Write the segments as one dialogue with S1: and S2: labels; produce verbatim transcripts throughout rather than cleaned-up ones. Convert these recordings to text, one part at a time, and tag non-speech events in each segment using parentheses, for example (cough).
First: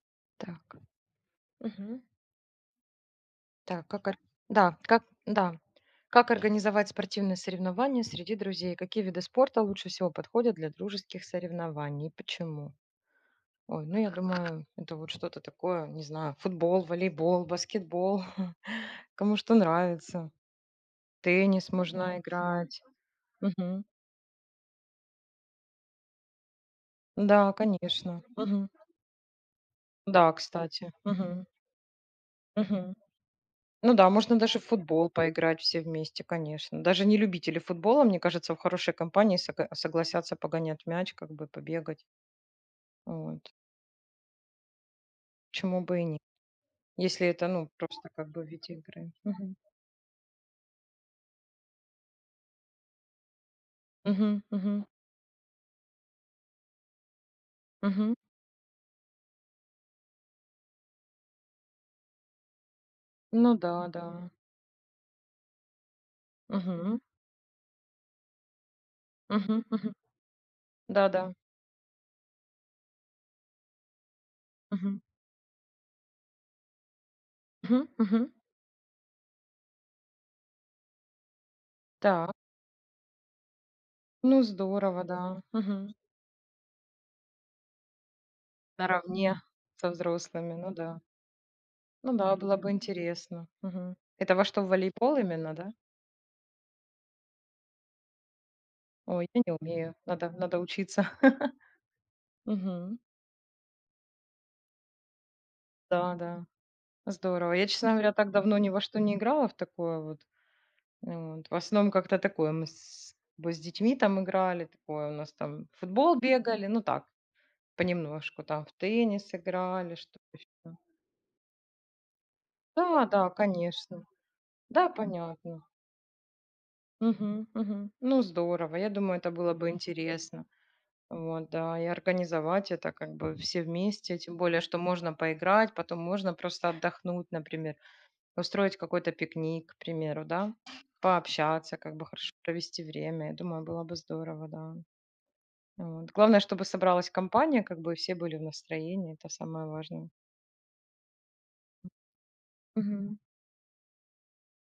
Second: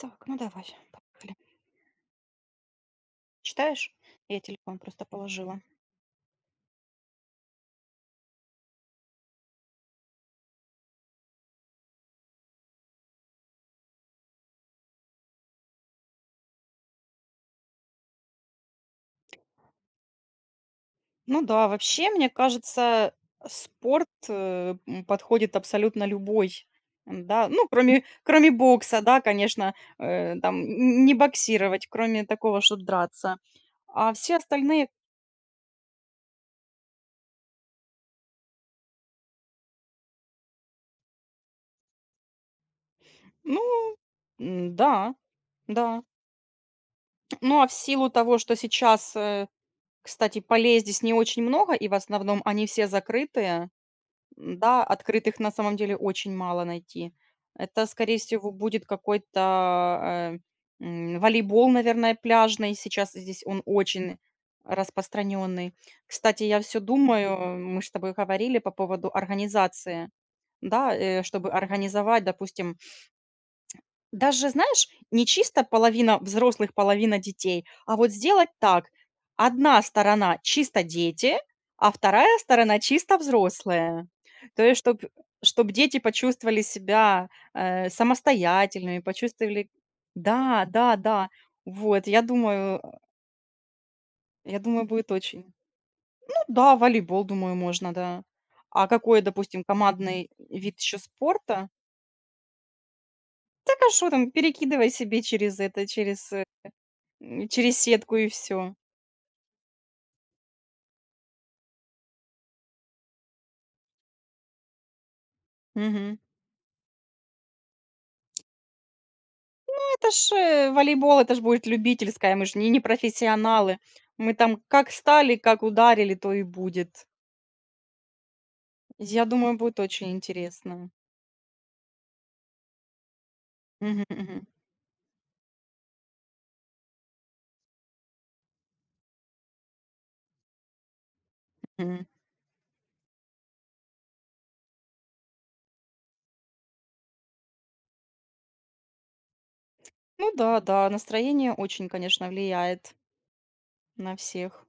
S1: Так, ну давай,
S2: Так.
S1: поехали.
S2: Мгм. Так,
S1: Читаешь?
S2: как ор-
S1: Я
S2: да,
S1: телефон
S2: как,
S1: просто
S2: да.
S1: положила.
S2: Как организовать спортивные соревнования среди друзей? Какие виды спорта лучше всего подходят для дружеских соревнований? и почему? Ой, ну я думаю, это вот что-то такое, не знаю, футбол, волейбол, баскетбол, (laughs) кому что нравится.
S1: Ну да,
S2: Теннис можно
S1: вообще,
S2: Мгм.
S1: мне
S2: Играть.
S1: кажется,
S2: Мгм.
S1: спорт э, м, подходит абсолютно любой. М, Да,
S2: Да,
S1: ну, кроме,
S2: конечно.
S1: кроме
S2: Мгм.
S1: бокса, да, конечно,
S2: Да,
S1: э, там
S2: кстати.
S1: н- не
S2: Мгм.
S1: боксировать, кроме такого, что
S2: Мгм.
S1: драться.
S2: Ну да,
S1: А все
S2: можно даже в
S1: остальные,
S2: футбол поиграть все вместе, конечно. Даже не любители футбола, мне кажется, в хорошей компании сога- согласятся погонять мяч, как бы побегать. Вот.
S1: ну, м, да,
S2: Почему бы
S1: да.
S2: и нет? Если это,
S1: Ну, а
S2: ну,
S1: в
S2: просто
S1: силу
S2: как
S1: того,
S2: бы в
S1: что
S2: виде игры.
S1: сейчас, э,
S2: Мгм.
S1: кстати, полей здесь не очень много, и в основном они все закрытые.
S2: Мгм,
S1: М-да,
S2: мгм,
S1: открытых на самом деле очень мало найти. Это,
S2: мгм.
S1: скорее всего, будет какой-то, э, м, волейбол, наверное, пляжный. Сейчас здесь
S2: Ну
S1: он
S2: да, да.
S1: очень распространенный. Кстати, я все
S2: Мгм,
S1: думаю, мы с тобой говорили по поводу
S2: мгм, мгм.
S1: организации, да,
S2: Да,
S1: э,
S2: да.
S1: чтобы организовать, допустим, даже, знаешь,
S2: Мгм,
S1: не чисто половина взрослых, половина детей,
S2: мгм,
S1: а вот
S2: мгм.
S1: сделать так: одна сторона чисто дети, а
S2: Так,
S1: вторая сторона чисто взрослые.
S2: ну
S1: То есть чтобы
S2: здорово,
S1: чтоб
S2: да.
S1: чтоб
S2: Мгм.
S1: дети почувствовали себя, э, самостоятельными,
S2: Наравне
S1: почувствовали.
S2: со взрослыми,
S1: Да,
S2: ну
S1: да,
S2: да.
S1: да. Вот,
S2: Ну
S1: я
S2: да, было бы
S1: думаю
S2: интересно. Мгм. Это во
S1: я
S2: что, в
S1: думаю, будет
S2: волейбол
S1: очень.
S2: именно, да?
S1: Ну да, волейбол, думаю, можно, да. А какой,
S2: Ой, я не
S1: допустим,
S2: умею.
S1: командный
S2: Надо надо
S1: вид еще
S2: учиться. (laughs)
S1: спорта?
S2: Мгм.
S1: Так, а что там, перекидывай себе через это,
S2: Да,
S1: через.
S2: да,
S1: М,
S2: здорово. Я,
S1: через
S2: честно говоря,
S1: сетку и
S2: так давно ни
S1: все.
S2: во что не играла в такое вот. Ну вот. В основном как-то такое мы с бы с детьми там играли, такое у нас там футбол бегали, ну так, понемножку, там в теннис играли,
S1: Это
S2: что
S1: ж, э,
S2: еще.
S1: волейбол, это ж будет любительская, мы ж не не
S2: Да, да,
S1: профессионалы.
S2: конечно.
S1: Мы там
S2: Да,
S1: как стали, как
S2: понятно.
S1: ударили, то и будет.
S2: Мгм, мгм. Ну, здорово. Я думаю,
S1: Я
S2: это было
S1: думаю,
S2: бы
S1: будет очень
S2: интересно.
S1: интересно.
S2: Вот, да, и организовать это как бы все
S1: Мгм,
S2: вместе, тем
S1: мгм,
S2: более, что можно поиграть, потом можно просто отдохнуть, например, устроить какой-то пикник, к примеру, да, пообщаться, как
S1: мгм.
S2: бы хорошо провести время. Я думаю, было бы здорово, да. Вот. Главное, чтобы собралась компания, как бы и все были в настроении, это самое важное.
S1: Ну да, да, настроение очень, конечно, влияет
S2: Мгм.
S1: на всех.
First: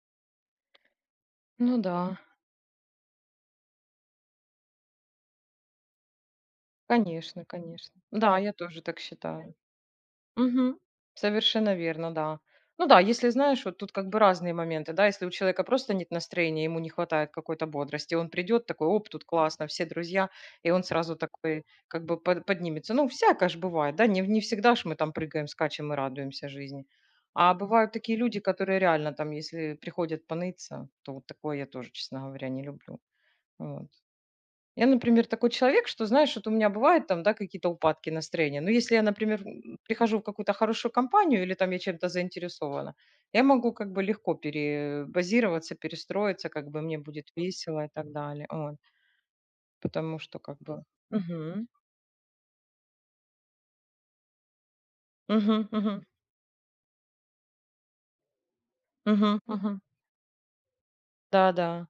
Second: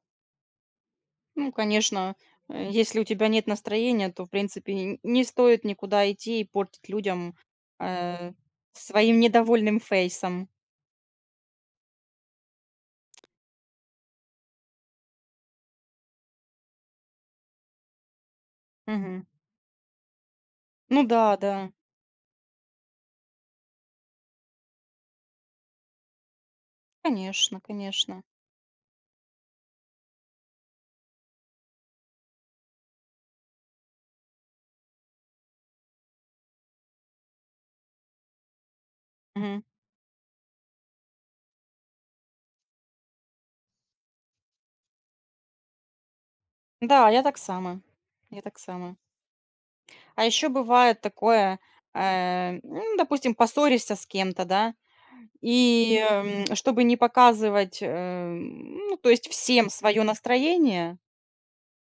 S1: Ну,
S2: Ну да,
S1: конечно, э, если у тебя нет настроения, то, в принципе, н не стоит никуда идти и портить людям,
S2: конечно, конечно.
S1: э,
S2: Да, я тоже так
S1: своим
S2: считаю.
S1: недовольным фейсом.
S2: Мгм. Совершенно верно, да. Ну да, если знаешь, вот тут как бы разные моменты, да, если у человека просто нет настроения, ему не хватает какой-то бодрости, он придет такой, оп, тут
S1: Мгм.
S2: классно, все друзья, и он
S1: Ну
S2: сразу
S1: да, да,
S2: такой как бы под- поднимется. Ну, всякое ж бывает, да, не, не всегда ж мы там прыгаем, скачем и радуемся жизни. А
S1: конечно,
S2: бывают такие
S1: конечно.
S2: люди, которые реально там, если приходят поныться, то вот такое я тоже, честно говоря, не люблю. Вот. Я, например, такой человек, что, знаешь, вот у меня бывают там, да, какие-то упадки настроения. Но если я, например,
S1: Мгм.
S2: м, прихожу в какую-то хорошую компанию или там я чем-то заинтересована, я могу как бы легко перебазироваться, перестроиться, как бы мне
S1: Да, я
S2: будет
S1: так сама.
S2: весело и так
S1: Я
S2: далее.
S1: так
S2: Вот.
S1: сама.
S2: Потому
S1: А
S2: что
S1: еще
S2: как бы...
S1: бывает такое,
S2: Мгм.
S1: э, ну, допустим, поссоришься с кем-то, да,
S2: Мгм.
S1: и
S2: Мгм.
S1: эм, чтобы не показывать, эм, ну, то есть
S2: Мгм.
S1: всем
S2: Мгм.
S1: свое настроение,
S2: Да, да.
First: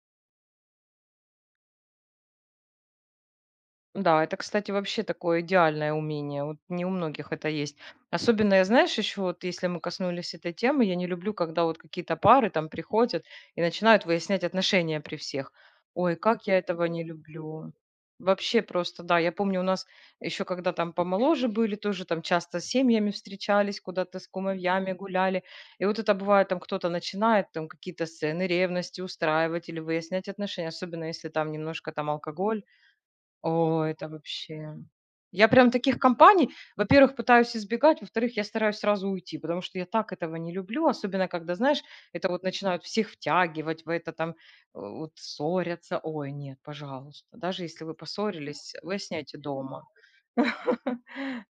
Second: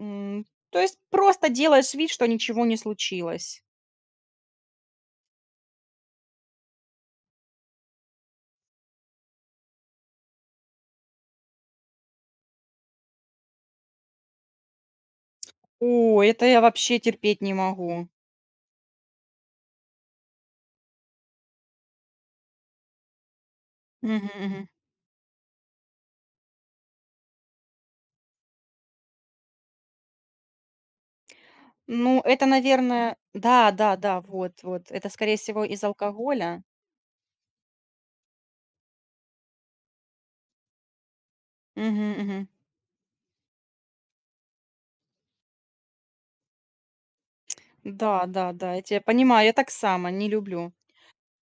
S1: м, то есть просто делаешь вид, что ничего не случилось.
S2: Да, это, кстати, вообще такое идеальное умение. Вот не у многих это есть. Особенно, я знаешь, еще вот если мы коснулись этой темы, я не люблю, когда вот какие-то пары там приходят и начинают выяснять отношения при всех. Ой,
S1: О, это
S2: как я
S1: я
S2: этого
S1: вообще
S2: не
S1: терпеть не
S2: люблю.
S1: могу.
S2: Вообще просто, да, я помню, у нас еще когда там помоложе были, тоже там часто с семьями встречались, куда-то с
S1: Мгм, мгм.
S2: кумовьями гуляли. И вот это бывает, там кто-то начинает там какие-то сцены ревности устраивать или выяснять отношения, особенно если там немножко там
S1: Ну, это,
S2: алкоголь.
S1: наверное, да,
S2: О,
S1: да,
S2: это
S1: да, вот,
S2: вообще.
S1: вот. Это, скорее
S2: Я
S1: всего,
S2: прям
S1: из
S2: таких компаний,
S1: алкоголя.
S2: во-первых, пытаюсь избегать, во-вторых, я стараюсь сразу уйти, потому что я так этого не люблю, особенно когда, знаешь,
S1: Мгм,
S2: это вот
S1: мгм.
S2: начинают всех втягивать в это там, э, вот ссорятся. Ой, нет, пожалуйста, даже если вы
S1: Да, да, да,
S2: поссорились,
S1: я тебя
S2: выясняйте
S1: понимаю, я так
S2: дома.
S1: сама не люблю.
S2: (laughs)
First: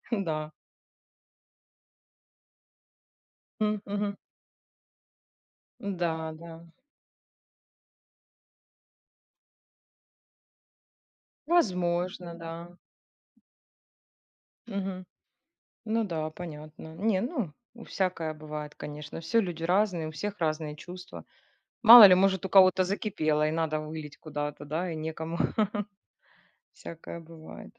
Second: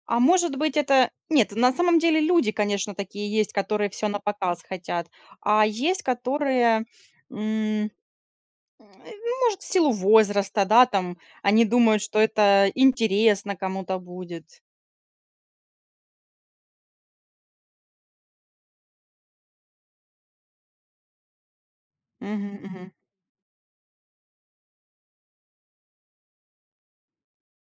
S1: А
S2: Да.
S1: может быть, это... Нет, на самом деле люди, конечно, такие есть,
S2: М,
S1: которые все
S2: мгм.
S1: на показ хотят, а есть,
S2: Да, да.
S1: которые, м, э, ну, может, в силу возраста, да, там, они думают, что
S2: Возможно,
S1: это
S2: да.
S1: интересно кому-то будет.
S2: Мгм. Ну да, понятно. Не, ну, всякое бывает, конечно. Все люди разные, у всех разные чувства. Мало ли, может, у
S1: Мгм,
S2: кого-то
S1: мгм.
S2: закипело и надо вылить куда-то, да, и некому. (laughs) Всякое бывает.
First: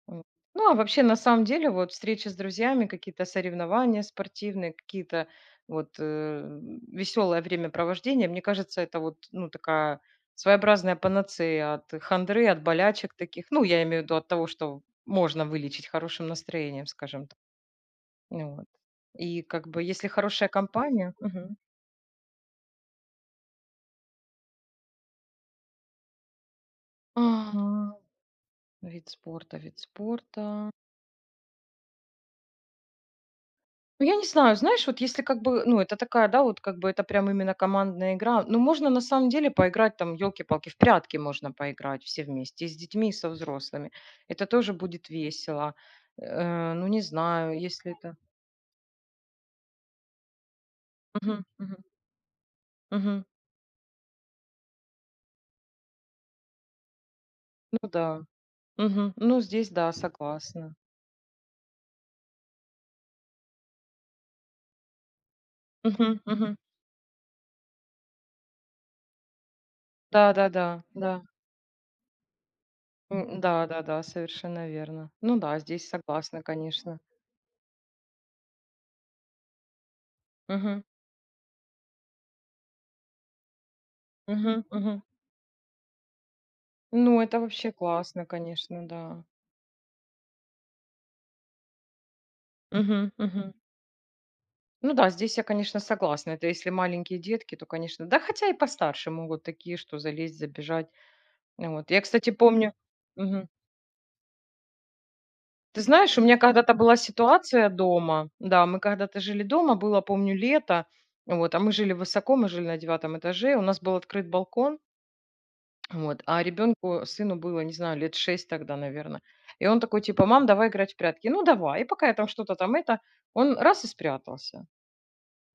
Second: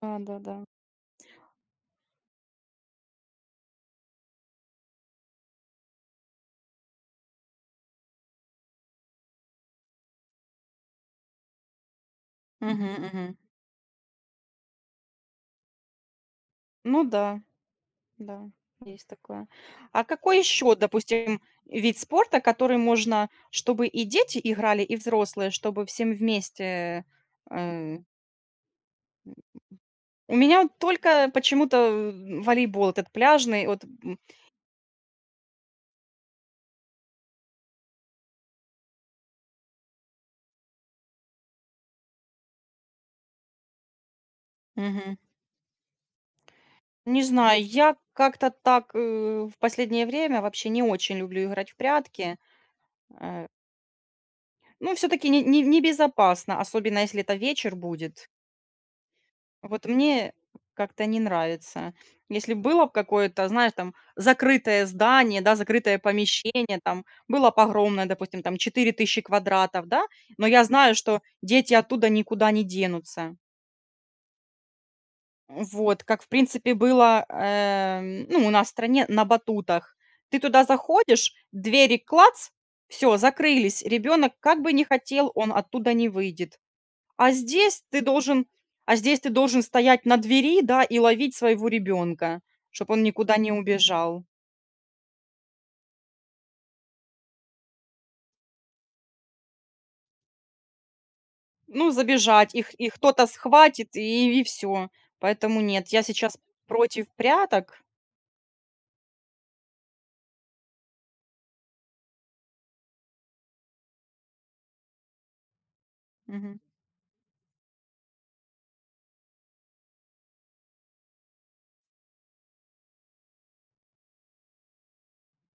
S1: Да,
S2: Вот.
S1: да, да.
S2: Ну, а вообще, на самом деле, вот встречи с друзьями, какие-то соревнования спортивные, какие-то вот веселое времяпровождение, мне кажется, это вот, ну, такая своеобразная панацея от хандры, от
S1: Мгм,
S2: болячек
S1: мгм.
S2: таких. Ну, я имею в виду от того, что можно вылечить хорошим настроением,
S1: Ну
S2: скажем так.
S1: да. Да,
S2: Ну вот.
S1: есть
S2: И
S1: такое.
S2: как бы,
S1: А
S2: если
S1: какой
S2: хорошая
S1: еще,
S2: компания...
S1: допустим,
S2: Мгм.
S1: вид спорта, который можно, чтобы и дети играли, и взрослые, чтобы всем вместе?
S2: Ага.
S1: э,
S2: Вид спорта, вид
S1: У
S2: спорта.
S1: меня вот только почему-то э, волейбол этот пляжный. Вот,
S2: Ну, я
S1: м,
S2: не знаю, знаешь, вот если как бы, ну, это такая, да, вот как бы это прям именно командная игра, ну, можно на самом деле поиграть там, елки-палки, в прятки можно поиграть все вместе, и с детьми, и со взрослыми. Это тоже будет
S1: мгм.
S2: весело. Э, ну, не
S1: Не
S2: знаю,
S1: знаю,
S2: если
S1: я
S2: это...
S1: как-то так э, в последнее время вообще не очень люблю
S2: Мгм,
S1: играть в
S2: мгм,
S1: прятки.
S2: мгм.
S1: Э, Ну, все-таки небезопасно, особенно если это вечер
S2: Ну, да.
S1: будет.
S2: Мгм. Ну, здесь,
S1: Вот
S2: да,
S1: мне
S2: согласна.
S1: как-то не нравится. Если было б какое-то, знаешь, там закрытое здание, да, закрытое
S2: Мгм, мгм.
S1: помещение, там было б огромное, допустим, там четыре тысячи квадратов, да,
S2: Да,
S1: но
S2: да,
S1: я
S2: да,
S1: знаю, что
S2: да.
S1: дети оттуда никуда не денутся.
S2: М, да, да, да, совершенно верно. Ну, да, здесь
S1: Вот, как, в
S2: согласна,
S1: принципе,
S2: конечно.
S1: было, эм, ну, у нас в стране на батутах. Ты туда
S2: Мгм,
S1: заходишь, двери клац, все, закрылись. Ребенок, как
S2: мгм,
S1: бы не
S2: мгм.
S1: хотел, он оттуда не выйдет.
S2: Ну,
S1: А
S2: это вообще
S1: здесь ты
S2: классно,
S1: должен
S2: конечно,
S1: а здесь
S2: да.
S1: ты должен стоять на двери, да, и ловить своего ребенка, чтобы он
S2: Мгм,
S1: никуда не
S2: мгм.
S1: убежал.
S2: Ну да, здесь я, конечно, согласна. Это если маленькие детки, то, конечно, да, хотя и постарше могут такие, что залезть, забежать. Ну
S1: Ну,
S2: вот. Я, кстати,
S1: забежать,
S2: помню,
S1: их их кто-то
S2: мгм.
S1: схватит, и и всё. Поэтому
S2: Ты
S1: нет, я
S2: знаешь, у
S1: сейчас
S2: меня когда-то была
S1: против
S2: ситуация
S1: пряток.
S2: дома, да, мы когда-то жили дома, было, помню, лето, вот, а мы жили высоко, мы жили на девятом этаже, у нас был открыт балкон, вот, а
S1: Мгм.
S2: ребенку, сыну было, не знаю, лет шесть тогда, наверное. И он такой, типа, мам, давай играть в прятки. Ну, давай. И пока я там что-то там это, он раз и спрятался.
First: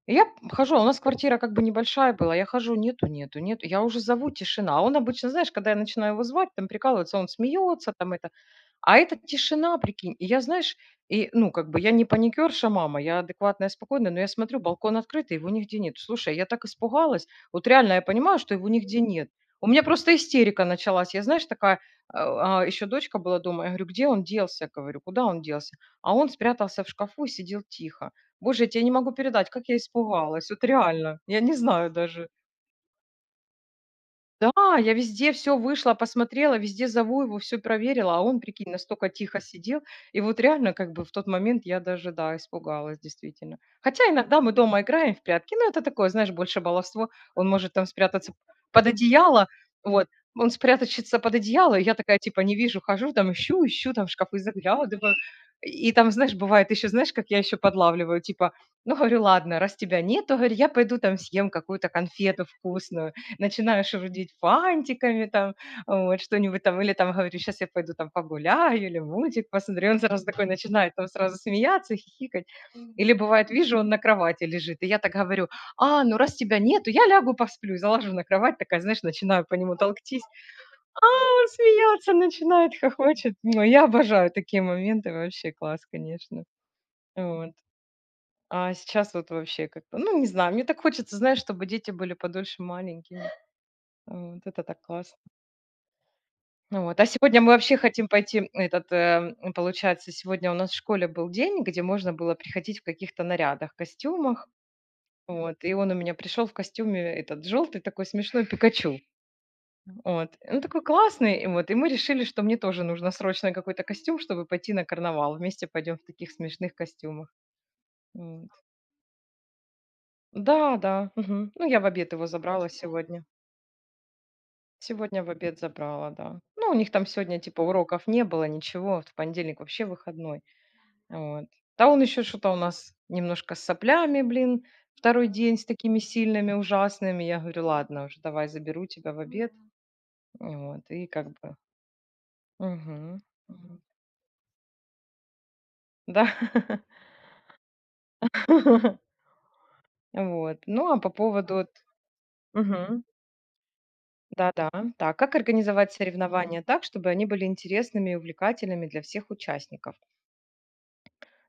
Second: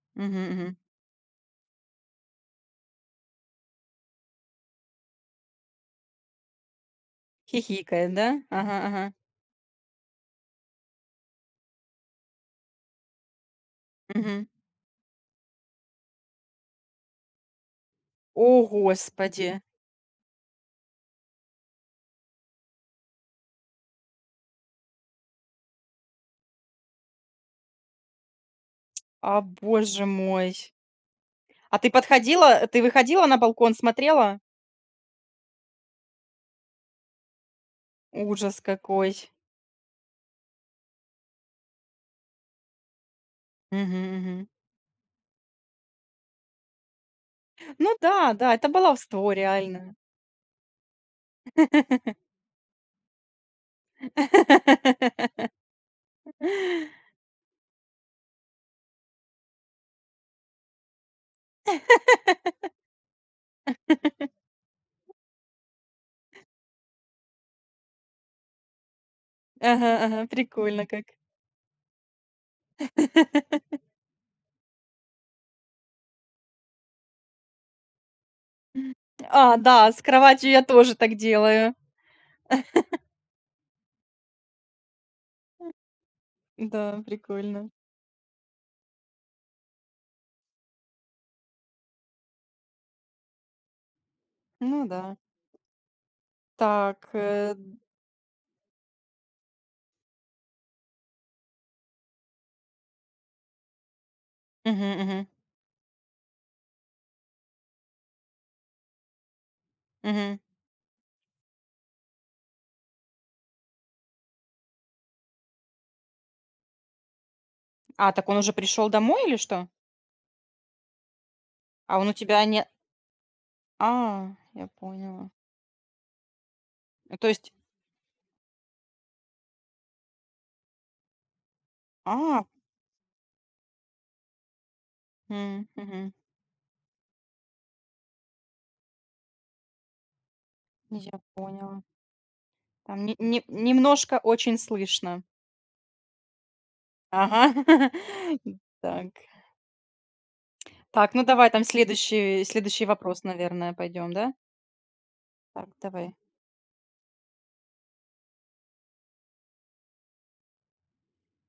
S2: Я п
S1: Мгм, мгм.
S2: хожу, а у нас квартира как бы небольшая была. Я хожу: "Нету, нету, нету". Я уже зову: "Тишина". А он обычно, знаешь, когда я начинаю его звать, там прикалывается, он смеется, там
S1: Хихикает, да?
S2: это.
S1: Ага,
S2: А
S1: ага.
S2: это тишина, прикинь. И я, знаешь, и, ну, как бы я не паникерша мама, я адекватная, спокойная, но я
S1: Мгм.
S2: смотрю, балкон открытый, его нигде нет. Слушай, а я так испугалась. Вот реально я понимаю, что
S1: О,
S2: его нигде нет.
S1: господи!
S2: У меня просто истерика началась. Я, знаешь, такая, а, а, еще дочка была дома. Я говорю: "Где он делся?" Говорю: "Куда он делся?" А он спрятался в шкафу и сидел тихо. Боже, я тебе не могу
S1: А,
S2: передать, как я
S1: боже
S2: испугалась.
S1: мой!
S2: Вот реально. Я не
S1: А ты
S2: знаю даже.
S1: подходила, ты выходила на балкон, смотрела?
S2: Да, я везде все вышла, посмотрела, везде зову его, все проверила, а он,
S1: Ужас
S2: прикинь, настолько
S1: какой!
S2: тихо сидел. И вот реально, как бы в тот момент я даже, да, испугалась действительно.
S1: Мгм,
S2: Хотя иногда
S1: мгм.
S2: мы дома играем в прятки, но это такое, знаешь, больше баловство. Он может там
S1: Ну да,
S2: спрятаться
S1: да, это
S2: под
S1: баловство
S2: одеяло,
S1: реально.
S2: вот. Он спрятается под одеяло, и я
S1: (laughs)
S2: такая типа не вижу, хожу там, ищу ищу, там в шкафы заглядываю.
S1: (laughs)
S2: И там, знаешь, бывает еще, знаешь, как я еще подлавливаю, типа, ну, говорю: "Ладно, раз тебя нет, то, говорю, я пойду там съем какую-то конфету вкусную", начинаешь рудить фантиками там, вот, что-нибудь там, или там говорю: сейчас я пойду там погуляю или мультик
S1: Ага,
S2: посмотрю". Он
S1: ага,
S2: сразу такой
S1: прикольно
S2: начинает
S1: как.
S2: там сразу смеяться, хихикать. Или бывает,
S1: (laughs)
S2: вижу, он на кровати лежит, и я так говорю: "А, ну раз тебя нету, я лягу посплю". И заложу на кровать, такая, знаешь, начинаю по
S1: А,
S2: нему
S1: да, с
S2: толктись.
S1: кроватью я тоже
S2: А,
S1: так
S2: он
S1: делаю.
S2: смеяться начинает, хохочет. Ну, я обожаю такие моменты, вообще класс, конечно.
S1: Да,
S2: Вот.
S1: прикольно.
S2: А сейчас вот вообще как-то, ну, не знаю, мне так хочется, знаешь, чтобы дети были подольше маленькими. Вот это так
S1: Ну
S2: классно.
S1: да.
S2: Ну вот, а
S1: Так,
S2: сегодня мы
S1: э,
S2: вообще хотим пойти, этот, э, м, получается, сегодня у нас в школе был день, где можно было приходить в каких-то нарядах, костюмах.
S1: мгм, мгм,
S2: Вот, и он у меня пришел в костюме этот желтый такой смешной Пикачу. Вот,
S1: мгм.
S2: он такой классный, и вот, и мы решили, что мне тоже нужно срочно какой-то костюм, чтобы пойти на карнавал. Вместе пойдем в таких смешных костюмах.
S1: А, так он
S2: Вот.
S1: уже пришел домой или что?
S2: Да, да, мгм. Ну, я в
S1: А он
S2: обед
S1: у
S2: его
S1: тебя не
S2: забрала сегодня.
S1: А, я
S2: Сегодня
S1: поняла.
S2: в обед забрала, да. Ну, у них там
S1: Ну, то
S2: сегодня
S1: есть.
S2: типа уроков не было, ничего. Вот. В понедельник вообще выходной. Вот. Да он еще
S1: А,
S2: что-то у нас немножко с соплями, блин, второй день с
S1: м,
S2: такими
S1: мгм,
S2: сильными, ужасными. Я говорю, ладно уже, давай заберу тебя в обед. Вот, и
S1: я
S2: как бы...
S1: поняла.
S2: Мгм.
S1: Там не не
S2: Мгм.
S1: немножко очень слышно.
S2: Да.
S1: Ага. (laughs) Так.
S2: (laughs) Вот. Ну, а по
S1: Так, ну давай
S2: поводу...
S1: там
S2: вот-
S1: следующий следующий
S2: Мгм.
S1: вопрос, наверное, пойдем, да?
S2: Да-да. Так, как
S1: Так,
S2: организовать
S1: давай.
S2: соревнования так, чтобы они были интересными и увлекательными для всех участников?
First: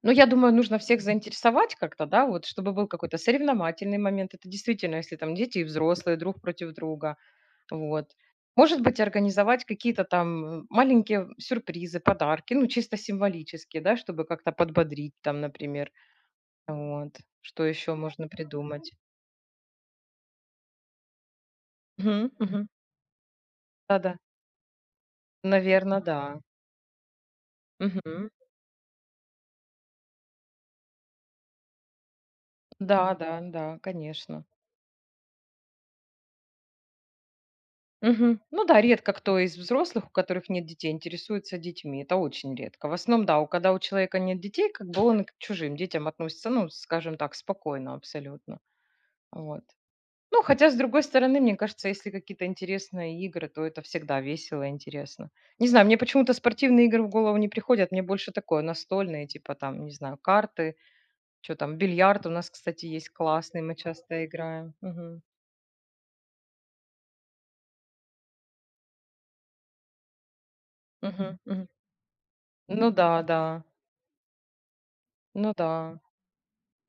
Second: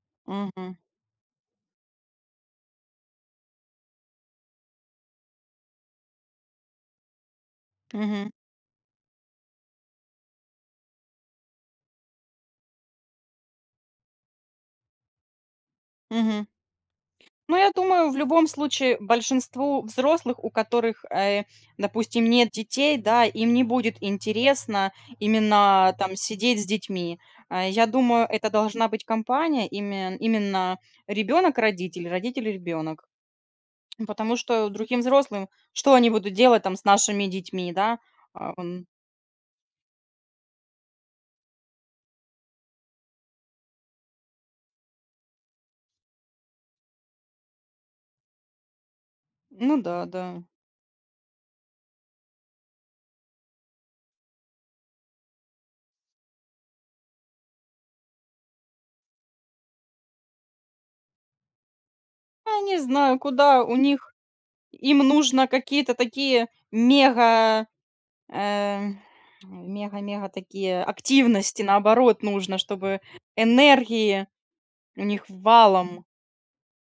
S2: Ну, я думаю,
S1: Мгм.
S2: нужно всех заинтересовать как-то, да, вот, чтобы был какой-то соревновательный момент. Это действительно, если там дети и взрослые друг против друга. Вот.
S1: Мгм.
S2: Может быть, организовать какие-то там э, маленькие сюрпризы, подарки, ну, чисто символические, да, чтобы как-то подбодрить там, например.
S1: Мгм.
S2: Вот.
S1: Ну,
S2: Что
S1: я
S2: еще
S1: думаю, в
S2: можно
S1: любом
S2: придумать?
S1: случае большинству взрослых, у которых, э, допустим,
S2: Мгм,
S1: нет
S2: мгм.
S1: детей, да, им не будет
S2: Да-да,
S1: интересно именно
S2: наверное,
S1: там
S2: да.
S1: сидеть с детьми. А, я думаю,
S2: Мгм.
S1: это должна быть компания, имен именно ребенок-родитель, родитель-ребенок.
S2: Да, да, да,
S1: Потому
S2: конечно.
S1: что другим взрослым что они будут делать там с нашими детьми, да?
S2: Мгм.
S1: А,
S2: Ну да,
S1: м,
S2: редко кто из взрослых, у которых нет детей, интересуется детьми. Это очень редко. В основном, да, у, когда у человека нет детей, как бы он к чужим детям относится, ну, скажем так, спокойно абсолютно. Вот.
S1: ну да, да.
S2: Ну, хотя, с другой стороны, мне кажется, если какие-то интересные игры, то это всегда весело и интересно. Не знаю, мне почему-то спортивные игры в голову не приходят, мне больше такое, настольные, типа там, не знаю, карты, что там, бильярд у нас,
S1: Я не
S2: кстати, есть
S1: знаю, куда
S2: классный, мы
S1: у них
S2: часто играем.
S1: им
S2: Мгм.
S1: нужно какие-то такие мега э, мега-мега такие
S2: Мгм.
S1: активности,
S2: Мгм.
S1: наоборот, нужно,
S2: Ну
S1: чтобы
S2: да, да,
S1: энергии у них
S2: ну да.
S1: валом.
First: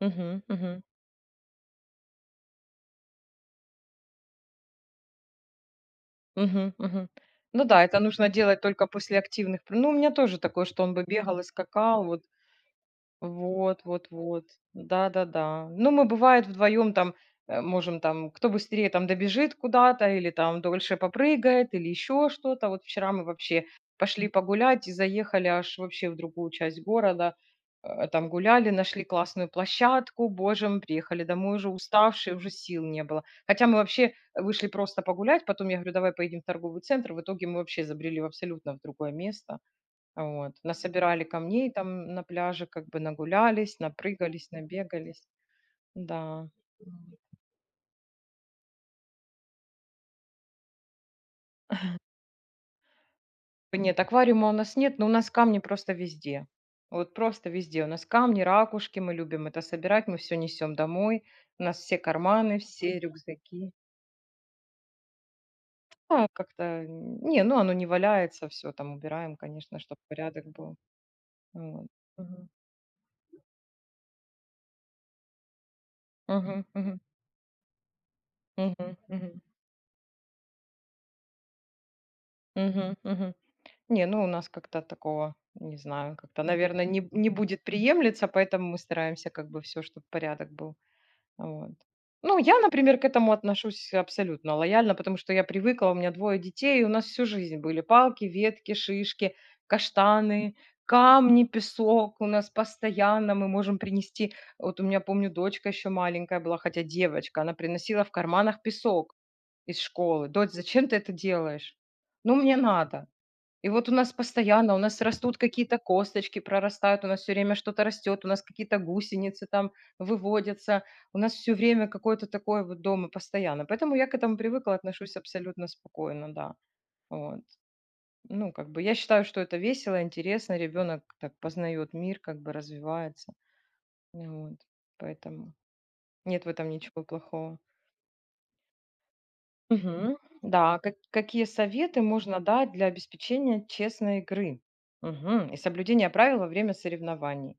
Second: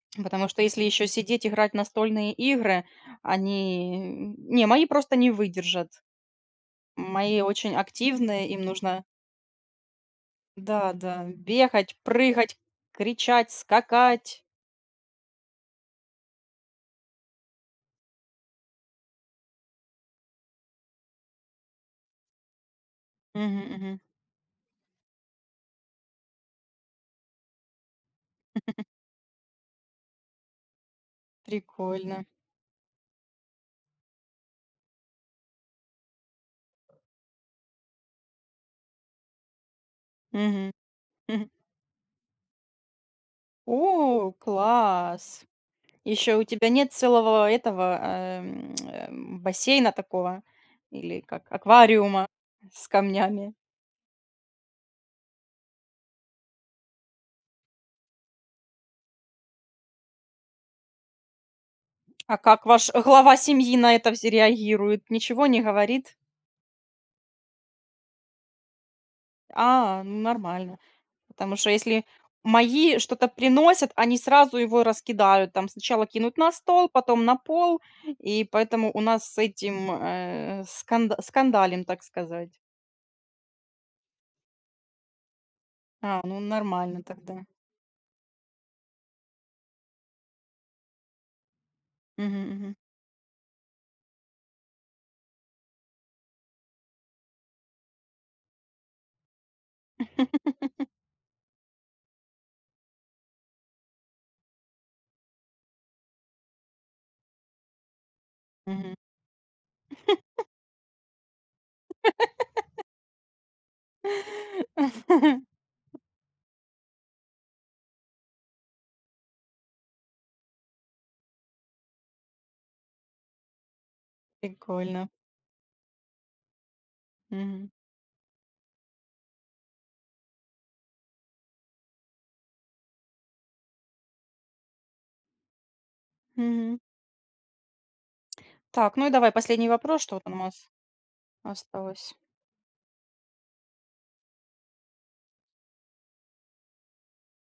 S2: Мгм.
S1: Потому что
S2: Мгм.
S1: если еще сидеть, играть в настольные игры, они... Не, мои просто не выдержат.
S2: Мгм. Мгм.
S1: Мои
S2: Ну
S1: очень
S2: да, это нужно
S1: активные,
S2: делать
S1: им
S2: только
S1: нужно,
S2: после активных. пр- Ну, у меня тоже такое, что
S1: да,
S2: он бы
S1: да,
S2: бегал и
S1: бегать,
S2: скакал, вот.
S1: прыгать, кричать,
S2: Вот, вот,
S1: скакать.
S2: вот. Да-да-да. Ну, мы, бывает, вдвоем там, э, можем там, кто быстрее там добежит куда-то или там дольше попрыгает или еще что-то. Вот вчера мы вообще
S1: Мгм, мгм.
S2: пошли погулять и заехали аж вообще в другую часть города. Э, Там гуляли,
S1: (laughs)
S2: нашли классную площадку, боже, мы приехали домой уже
S1: Прикольно.
S2: уставшие, уже сил не было. Хотя мы вообще вышли просто погулять, потом я говорю, давай поедем в торговый центр, в итоге мы вообще забрели в абсолютно в другое место. А вот.
S1: Мгм,
S2: Насобирали
S1: мгм.
S2: камней там на пляже, как бы нагулялись,
S1: О,
S2: напрыгались, набегались.
S1: класс! Еще у
S2: Да.
S1: тебя нет
S2: М.
S1: целого этого, эм, эм, бассейна такого или как аквариума с камнями.
S2: Нет, аквариума у нас нет, но у нас камни просто везде. Вот просто везде. У нас камни, ракушки, мы любим это собирать, мы все несем домой. У нас все
S1: А
S2: карманы,
S1: как ваш
S2: все
S1: глава
S2: рюкзаки.
S1: семьи на это вз реагирует? Ничего не говорит?
S2: Ну, А, как-то, м, не, ну оно не валяется, все там убираем, конечно, чтобы
S1: А, ну
S2: порядок был.
S1: нормально. Потому что
S2: Вот.
S1: если
S2: Мгм.
S1: мои что-то приносят, они сразу его раскидают. Там сначала кинут на
S2: Мгм,
S1: стол,
S2: мгм,
S1: потом на пол, и поэтому
S2: мгм,
S1: у нас с
S2: мгм,
S1: этим, э, сканда скандалим, так сказать.
S2: мгм, мгм. Не, ну у нас как-то такого, не знаю,
S1: А, ну
S2: как-то, наверное,
S1: нормально
S2: не, не
S1: тогда.
S2: будет приемлиться, поэтому мы стараемся как бы все, чтобы порядок был. Вот. Ну,
S1: Мгм,
S2: я,
S1: мгм.
S2: например, к этому отношусь абсолютно лояльно, потому что я привыкла, у меня двое детей, и у нас всю жизнь были палки, ветки, шишки, каштаны,
S1: (laughs)
S2: камни, песок. У нас постоянно мы можем принести, вот у меня, помню, дочка еще маленькая была, хотя девочка, она приносила в карманах
S1: Мгм.
S2: песок из школы. Дочь, зачем ты это делаешь? Ну, мне надо. И вот у нас постоянно, у нас растут
S1: (laughs)
S2: какие-то косточки, прорастают, у нас все время что-то растет, у нас какие-то гусеницы там выводятся, у нас все время какое-то такое вот дома постоянно. Поэтому я к этому привыкла,
S1: Прикольно.
S2: отношусь абсолютно спокойно, да. Вот.
S1: Мгм.
S2: Ну, как бы я считаю, что это весело, интересно, ребенок так познает мир, как бы развивается. Ну вот. Поэтому нет в этом
S1: Мгм.
S2: ничего плохого.
S1: Так, ну и давай последний вопрос,
S2: Мгм.
S1: что там у нас
S2: Да, как- какие советы
S1: осталось.
S2: можно дать для обеспечения честной игры? Мгм. И соблюдения правил во время соревнований.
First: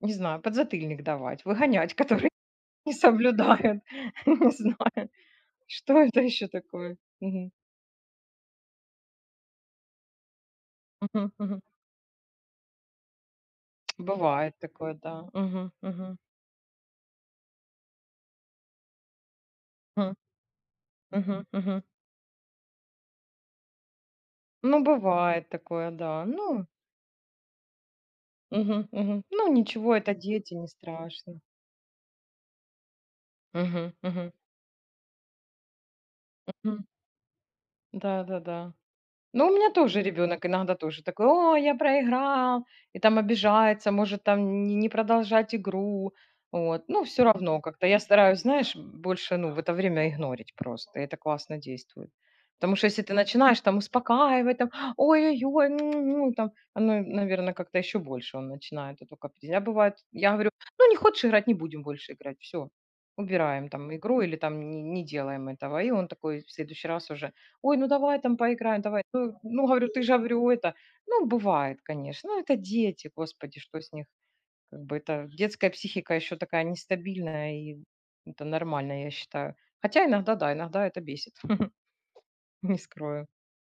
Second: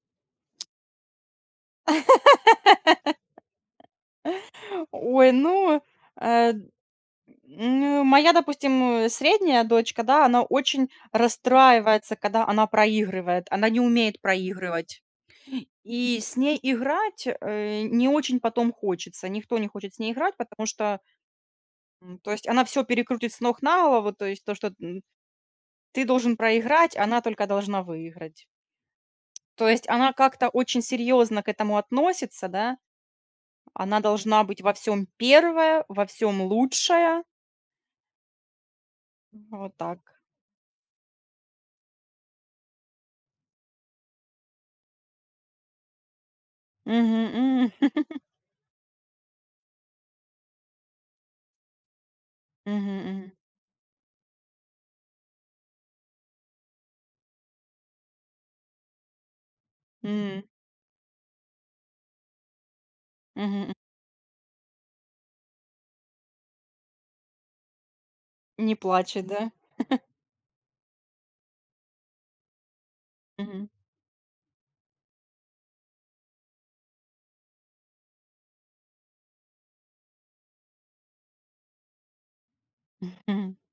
S2: Не знаю, подзатыльник давать, выгонять, которые (laughs) не соблюдают. (laughs) Не знаю,
S1: Ой, ну,
S2: что это еще
S1: э,
S2: такое. Мгм.
S1: ну, моя, допустим, э, средняя дочка, да, она очень
S2: Мгм. Мгм.
S1: расстраивается, когда она проигрывает. Она не умеет
S2: Бывает такое,
S1: проигрывать.
S2: да. Мгм. Мгм.
S1: И с ней играть э, не очень потом хочется. Никто не хочет с ней
S2: Мгм.
S1: играть, потому что,
S2: Мгм. Мгм.
S1: м, то есть, она все перекрутит с ног на голову, то есть, то, что
S2: Ну,
S1: м,
S2: бывает такое,
S1: ты
S2: да.
S1: должен
S2: Ну,
S1: проиграть, она только должна выиграть.
S2: мгм. Мгм. Ну
S1: То есть
S2: ничего,
S1: она
S2: это
S1: как-то
S2: дети, не
S1: очень
S2: страшно.
S1: серьезно к этому относится, да?
S2: Мгм.
S1: Она
S2: Мгм.
S1: должна быть во всем первая, во всем
S2: Мгм.
S1: лучшая.
S2: Да, да, да. Ну, у меня
S1: Вот так.
S2: тоже ребенок иногда тоже такой: "О, я проиграл!" И там обижается, может там не не продолжать игру. Вот. Ну, все
S1: Мгм,
S2: равно
S1: м.
S2: как-то я
S1: (laughs)
S2: стараюсь, знаешь, больше, ну, в это время игнорить просто. И это классно действует.
S1: Мгм,
S2: Потому что если ты
S1: мгм.
S2: начинаешь там успокаивать, там: "Ой-ой-ой, м, ну", там, оно, наверно, как-то еще больше он начинает эту каприз. Я бывает, я
S1: М.
S2: говорю: "Ну, не хочешь играть, не будем больше играть, все,
S1: Мгм.
S2: убираем
S1: М.
S2: там игру или там не не делаем этого". И он такой в следующий раз уже: "Ой, ну давай там
S1: Не
S2: поиграем, давай".
S1: плачет,
S2: Ну,
S1: да?
S2: ну, говорю, ты же, говорю, это. Ну, бывает, конечно. Ну, это дети, господи,
S1: Мгм.
S2: что с них? Как бы это детская психика еще такая нестабильная, и это нормально, я считаю. Хотя иногда, да, иногда это бесит, (laughs) не скрою.
S1: (laughs)